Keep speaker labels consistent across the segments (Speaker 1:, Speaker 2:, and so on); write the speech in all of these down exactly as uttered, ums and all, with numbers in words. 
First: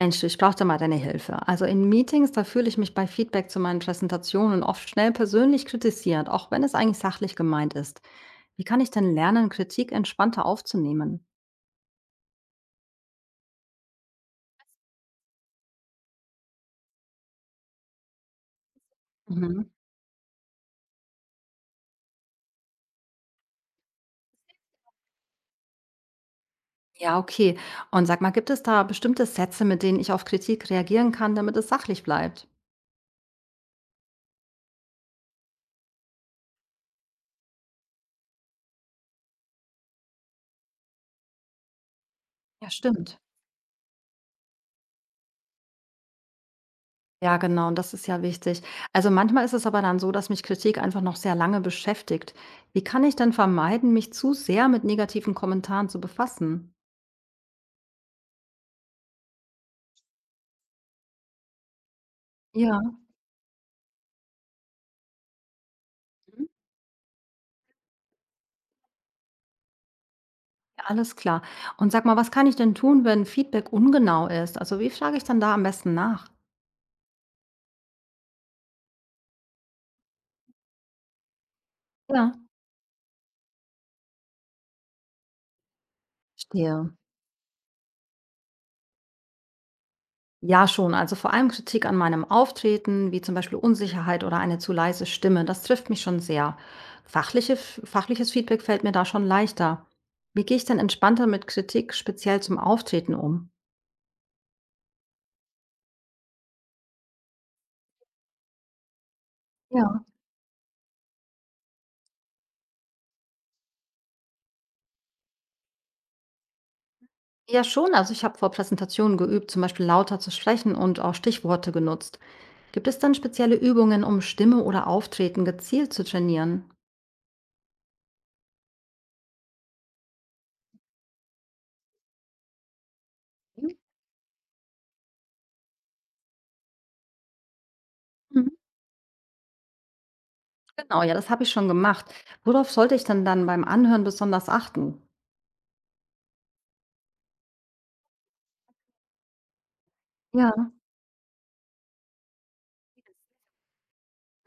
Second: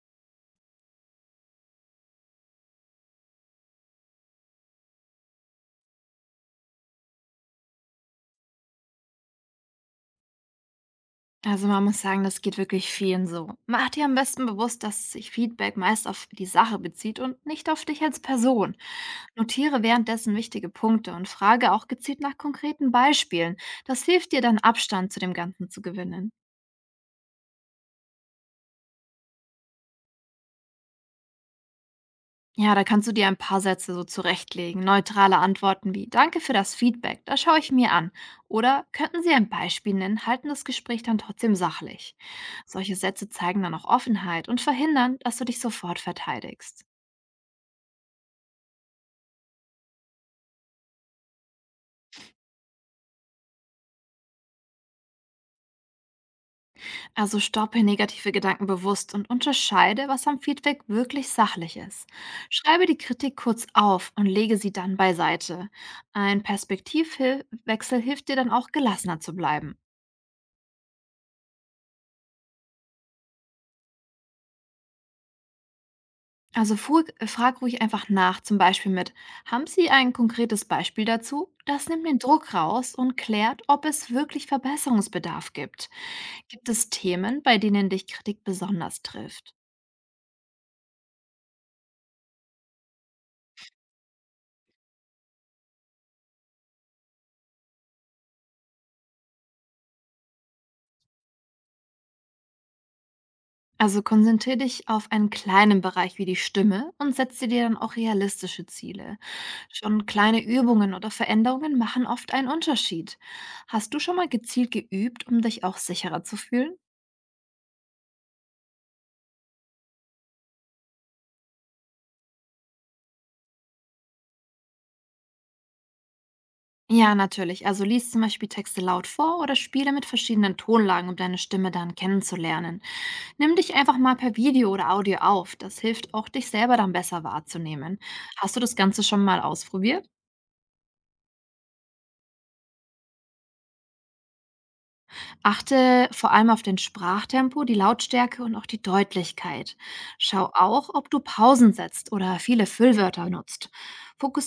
Speaker 1: Mensch, du, ich brauche da mal deine Hilfe. Also in Meetings, da fühle ich mich bei Feedback zu meinen Präsentationen oft schnell persönlich kritisiert, auch wenn es eigentlich sachlich gemeint ist. Wie kann ich denn lernen, Kritik entspannter aufzunehmen?
Speaker 2: Also man muss sagen, das geht wirklich vielen so. Mach dir am besten bewusst, dass sich Feedback meist auf die Sache bezieht und nicht auf dich als Person.
Speaker 1: Mhm.
Speaker 2: Notiere währenddessen wichtige Punkte und frage auch gezielt nach konkreten Beispielen. Das hilft dir dann Abstand zu dem Ganzen zu gewinnen.
Speaker 1: Ja, okay. Und sag mal, gibt es da bestimmte Sätze, mit denen ich auf Kritik reagieren kann, damit es sachlich bleibt?
Speaker 2: Ja, da kannst du dir ein paar Sätze so zurechtlegen. Neutrale Antworten wie Danke für das Feedback, das schaue ich mir an. Oder könnten Sie ein Beispiel nennen, halten das Gespräch dann trotzdem sachlich.
Speaker 1: Ja,
Speaker 2: Solche
Speaker 1: stimmt.
Speaker 2: Sätze zeigen dann auch Offenheit und verhindern, dass du dich sofort verteidigst.
Speaker 1: Ja, genau, und das ist ja wichtig. Also manchmal ist es aber dann so, dass mich Kritik einfach noch sehr lange beschäftigt. Wie kann ich denn vermeiden, mich zu sehr mit negativen Kommentaren zu befassen?
Speaker 2: Also stoppe negative Gedanken bewusst und unterscheide, was am Feedback wirklich sachlich ist.
Speaker 1: Ja.
Speaker 2: Schreibe die Kritik kurz auf und lege sie dann beiseite. Ein Perspektivwechsel hilft dir dann auch gelassener zu bleiben.
Speaker 1: Alles klar. Und sag mal, was kann ich denn tun, wenn Feedback ungenau ist? Also wie frage ich dann da am besten nach?
Speaker 2: Also fu- äh, frag ruhig einfach nach, zum Beispiel mit, haben Sie ein konkretes Beispiel dazu? Das nimmt den
Speaker 1: Ja,
Speaker 2: Druck raus und klärt, ob es wirklich Verbesserungsbedarf gibt. Gibt es
Speaker 1: verstehe.
Speaker 2: Themen, bei denen dich Kritik besonders trifft?
Speaker 1: Ja, schon. Also vor allem Kritik an meinem Auftreten, wie zum Beispiel Unsicherheit oder eine zu leise Stimme, das trifft mich schon sehr. Fachliche, fachliches Feedback fällt mir da schon leichter. Wie gehe ich denn entspannter mit Kritik speziell zum Auftreten um?
Speaker 2: Also konzentriere dich auf einen kleinen Bereich wie die Stimme und setze dir dann auch realistische Ziele.
Speaker 1: Ja.
Speaker 2: Schon kleine Übungen oder Veränderungen machen oft einen Unterschied. Hast du schon mal gezielt geübt, um dich auch sicherer zu fühlen?
Speaker 1: Ja, schon. Also ich habe vor Präsentationen geübt, zum Beispiel lauter zu sprechen und auch Stichworte genutzt. Gibt es dann spezielle Übungen, um Stimme oder Auftreten gezielt zu trainieren?
Speaker 2: Ja, natürlich. Also lies zum Beispiel Texte laut vor oder spiele mit verschiedenen Tonlagen, um deine Stimme dann kennenzulernen. Nimm dich einfach mal per Video oder Audio auf. Das hilft auch, dich selber dann besser wahrzunehmen.
Speaker 1: Mhm.
Speaker 2: Hast du das Ganze schon mal ausprobiert?
Speaker 1: Genau, ja, das habe ich schon gemacht. Worauf sollte ich denn dann beim Anhören besonders achten?
Speaker 2: Achte vor allem auf den Sprachtempo, die Lautstärke und auch die Deutlichkeit. Schau
Speaker 1: Ja.
Speaker 2: auch, ob du Pausen setzt oder viele Füllwörter nutzt.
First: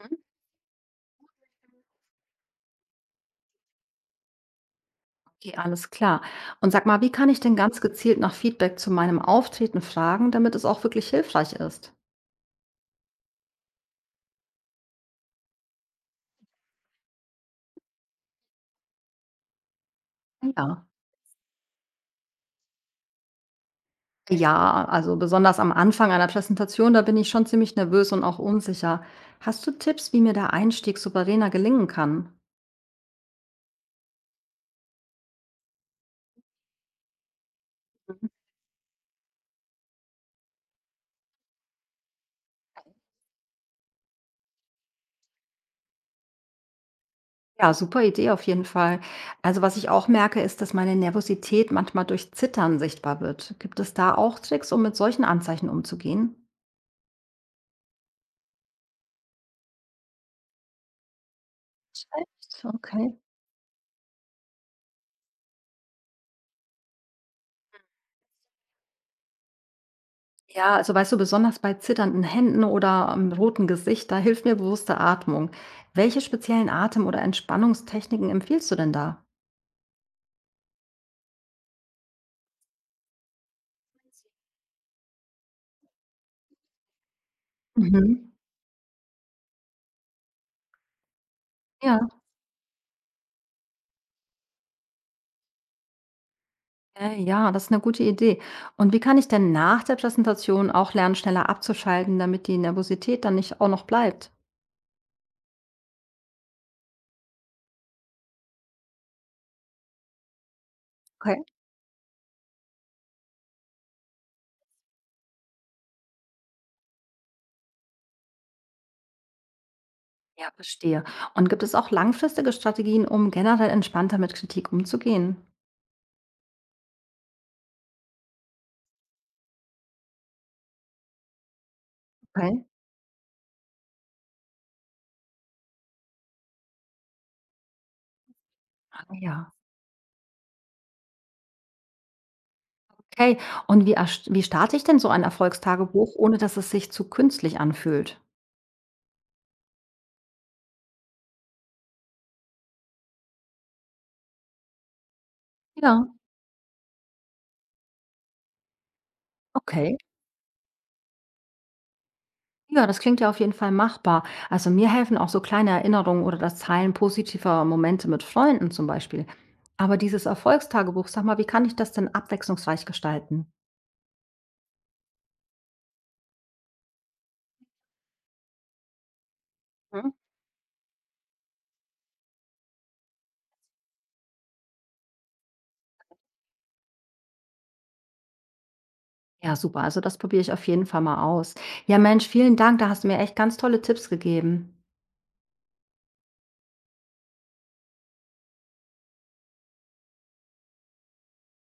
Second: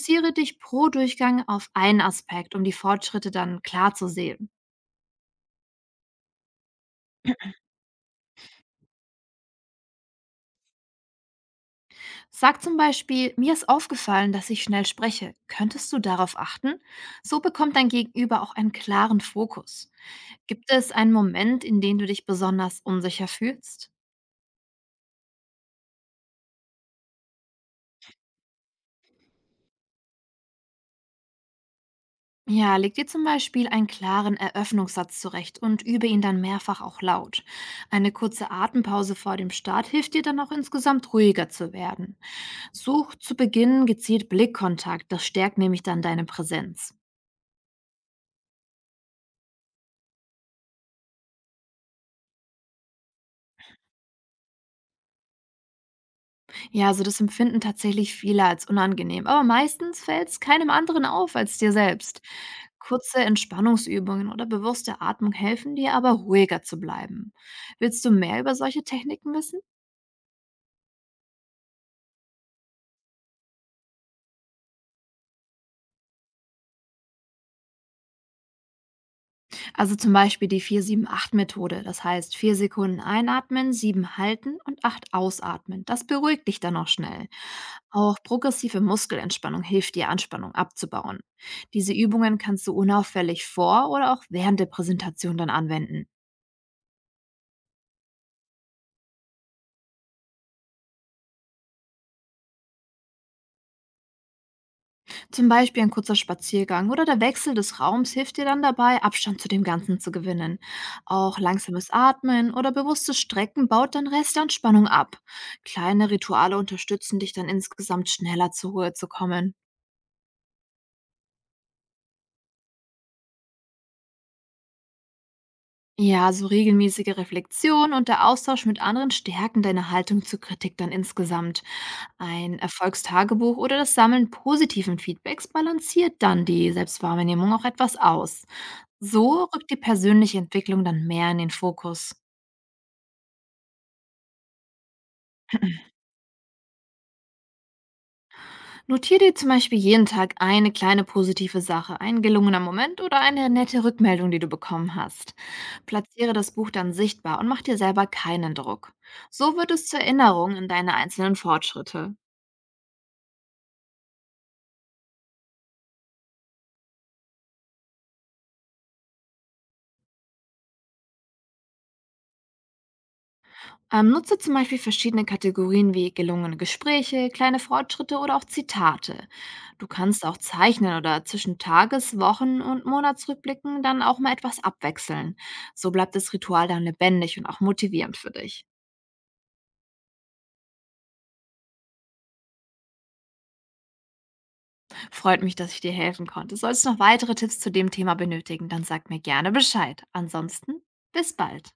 Speaker 1: Mhm.
Speaker 2: dich pro Durchgang auf einen Aspekt, um die Fortschritte dann klar zu sehen.
Speaker 1: Okay, alles klar. Und sag mal, wie kann ich denn ganz gezielt nach Feedback zu meinem Auftreten fragen, damit es auch wirklich hilfreich ist?
Speaker 2: Sag zum Beispiel, mir ist aufgefallen, dass ich schnell spreche. Könntest du darauf achten? So bekommt dein Gegenüber auch einen klaren Fokus. Gibt
Speaker 1: Ja.
Speaker 2: es einen Moment, in dem du dich besonders unsicher fühlst?
Speaker 1: Ja, also besonders am Anfang einer Präsentation, da bin ich schon ziemlich nervös und auch unsicher. Hast du Tipps, wie mir der Einstieg souveräner gelingen kann?
Speaker 2: Ja, leg dir zum Beispiel einen klaren Eröffnungssatz zurecht und übe ihn dann mehrfach auch laut. Eine kurze Atempause vor dem Start hilft dir dann auch insgesamt ruhiger zu werden. Such zu Beginn gezielt Blickkontakt, das stärkt nämlich dann deine Präsenz.
Speaker 1: Ja, super Idee auf jeden Fall. Also, was ich auch merke, ist, dass meine Nervosität manchmal durch Zittern sichtbar wird. Gibt es da auch Tricks, um mit solchen Anzeichen umzugehen?
Speaker 2: Ja, also das empfinden tatsächlich viele als unangenehm, aber meistens fällt es keinem anderen auf als dir selbst.
Speaker 1: Echt?
Speaker 2: Kurze
Speaker 1: Okay.
Speaker 2: Entspannungsübungen oder bewusste Atmung helfen dir aber ruhiger zu bleiben. Willst du mehr über solche Techniken wissen?
Speaker 1: Ja, also weißt du, besonders bei zitternden Händen oder am roten Gesicht, da hilft mir bewusste Atmung. Welche speziellen Atem- oder Entspannungstechniken empfiehlst du denn da?
Speaker 2: Also zum Beispiel die vier sieben acht Methode. Das heißt, vier Sekunden einatmen, sieben halten und acht ausatmen. Das beruhigt dich dann auch schnell. Auch
Speaker 1: Mhm.
Speaker 2: progressive Muskelentspannung hilft dir, Anspannung abzubauen. Diese
Speaker 1: Ja,
Speaker 2: Übungen kannst du unauffällig vor oder auch während der Präsentation dann anwenden.
Speaker 1: äh, ja, das ist eine gute Idee. Und wie kann ich denn nach der Präsentation auch lernen, schneller abzuschalten, damit die Nervosität dann nicht auch noch bleibt?
Speaker 2: Zum Beispiel ein kurzer Spaziergang oder der Wechsel des Raums hilft dir dann dabei, Abstand zu dem Ganzen zu gewinnen. Auch
Speaker 1: Okay.
Speaker 2: langsames Atmen oder bewusstes Strecken baut dann Rest an Spannung ab. Kleine Rituale unterstützen dich dann insgesamt schneller zur Ruhe zu kommen.
Speaker 1: Ja, verstehe. Und gibt es auch langfristige Strategien, um generell entspannter mit Kritik umzugehen?
Speaker 2: Ja, so regelmäßige Reflexion und der Austausch mit anderen stärken deine Haltung zur Kritik dann insgesamt. Ein
Speaker 1: Okay.
Speaker 2: Erfolgstagebuch oder das Sammeln positiven Feedbacks balanciert dann die Selbstwahrnehmung auch etwas aus.
Speaker 1: Ah,
Speaker 2: So
Speaker 1: ja.
Speaker 2: rückt die persönliche Entwicklung dann mehr in den Fokus.
Speaker 1: Okay. Und wie, erst- wie starte ich denn so ein Erfolgstagebuch, ohne dass es sich zu künstlich anfühlt?
Speaker 2: Notier dir zum Beispiel jeden Tag eine kleine positive Sache, ein gelungener Moment oder eine nette Rückmeldung, die du bekommen hast.
Speaker 1: Ja,
Speaker 2: Platziere das Buch dann sichtbar und mach dir selber keinen Druck. So wird es
Speaker 1: okay.
Speaker 2: zur Erinnerung an deine einzelnen Fortschritte.
Speaker 1: Ja, das klingt ja auf jeden Fall machbar. Also mir helfen auch so kleine Erinnerungen oder das Teilen positiver Momente mit Freunden zum Beispiel. Aber dieses Erfolgstagebuch, sag mal, wie kann ich das denn abwechslungsreich gestalten?
Speaker 2: Ähm, nutze zum Beispiel verschiedene Kategorien wie gelungene Gespräche, kleine Fortschritte oder auch Zitate. Du kannst auch zeichnen oder zwischen Tages-, Wochen- und Monatsrückblicken dann auch mal etwas abwechseln. So bleibt das Ritual dann lebendig und auch motivierend für dich.
Speaker 1: Ja, super. Also das probiere ich auf jeden Fall mal aus. Ja, Mensch, vielen Dank. Da hast du mir echt ganz tolle Tipps gegeben.
Speaker 2: Freut mich, dass ich dir helfen konnte. Sollst du noch weitere Tipps zu dem Thema benötigen, dann sag mir gerne Bescheid. Ansonsten bis bald.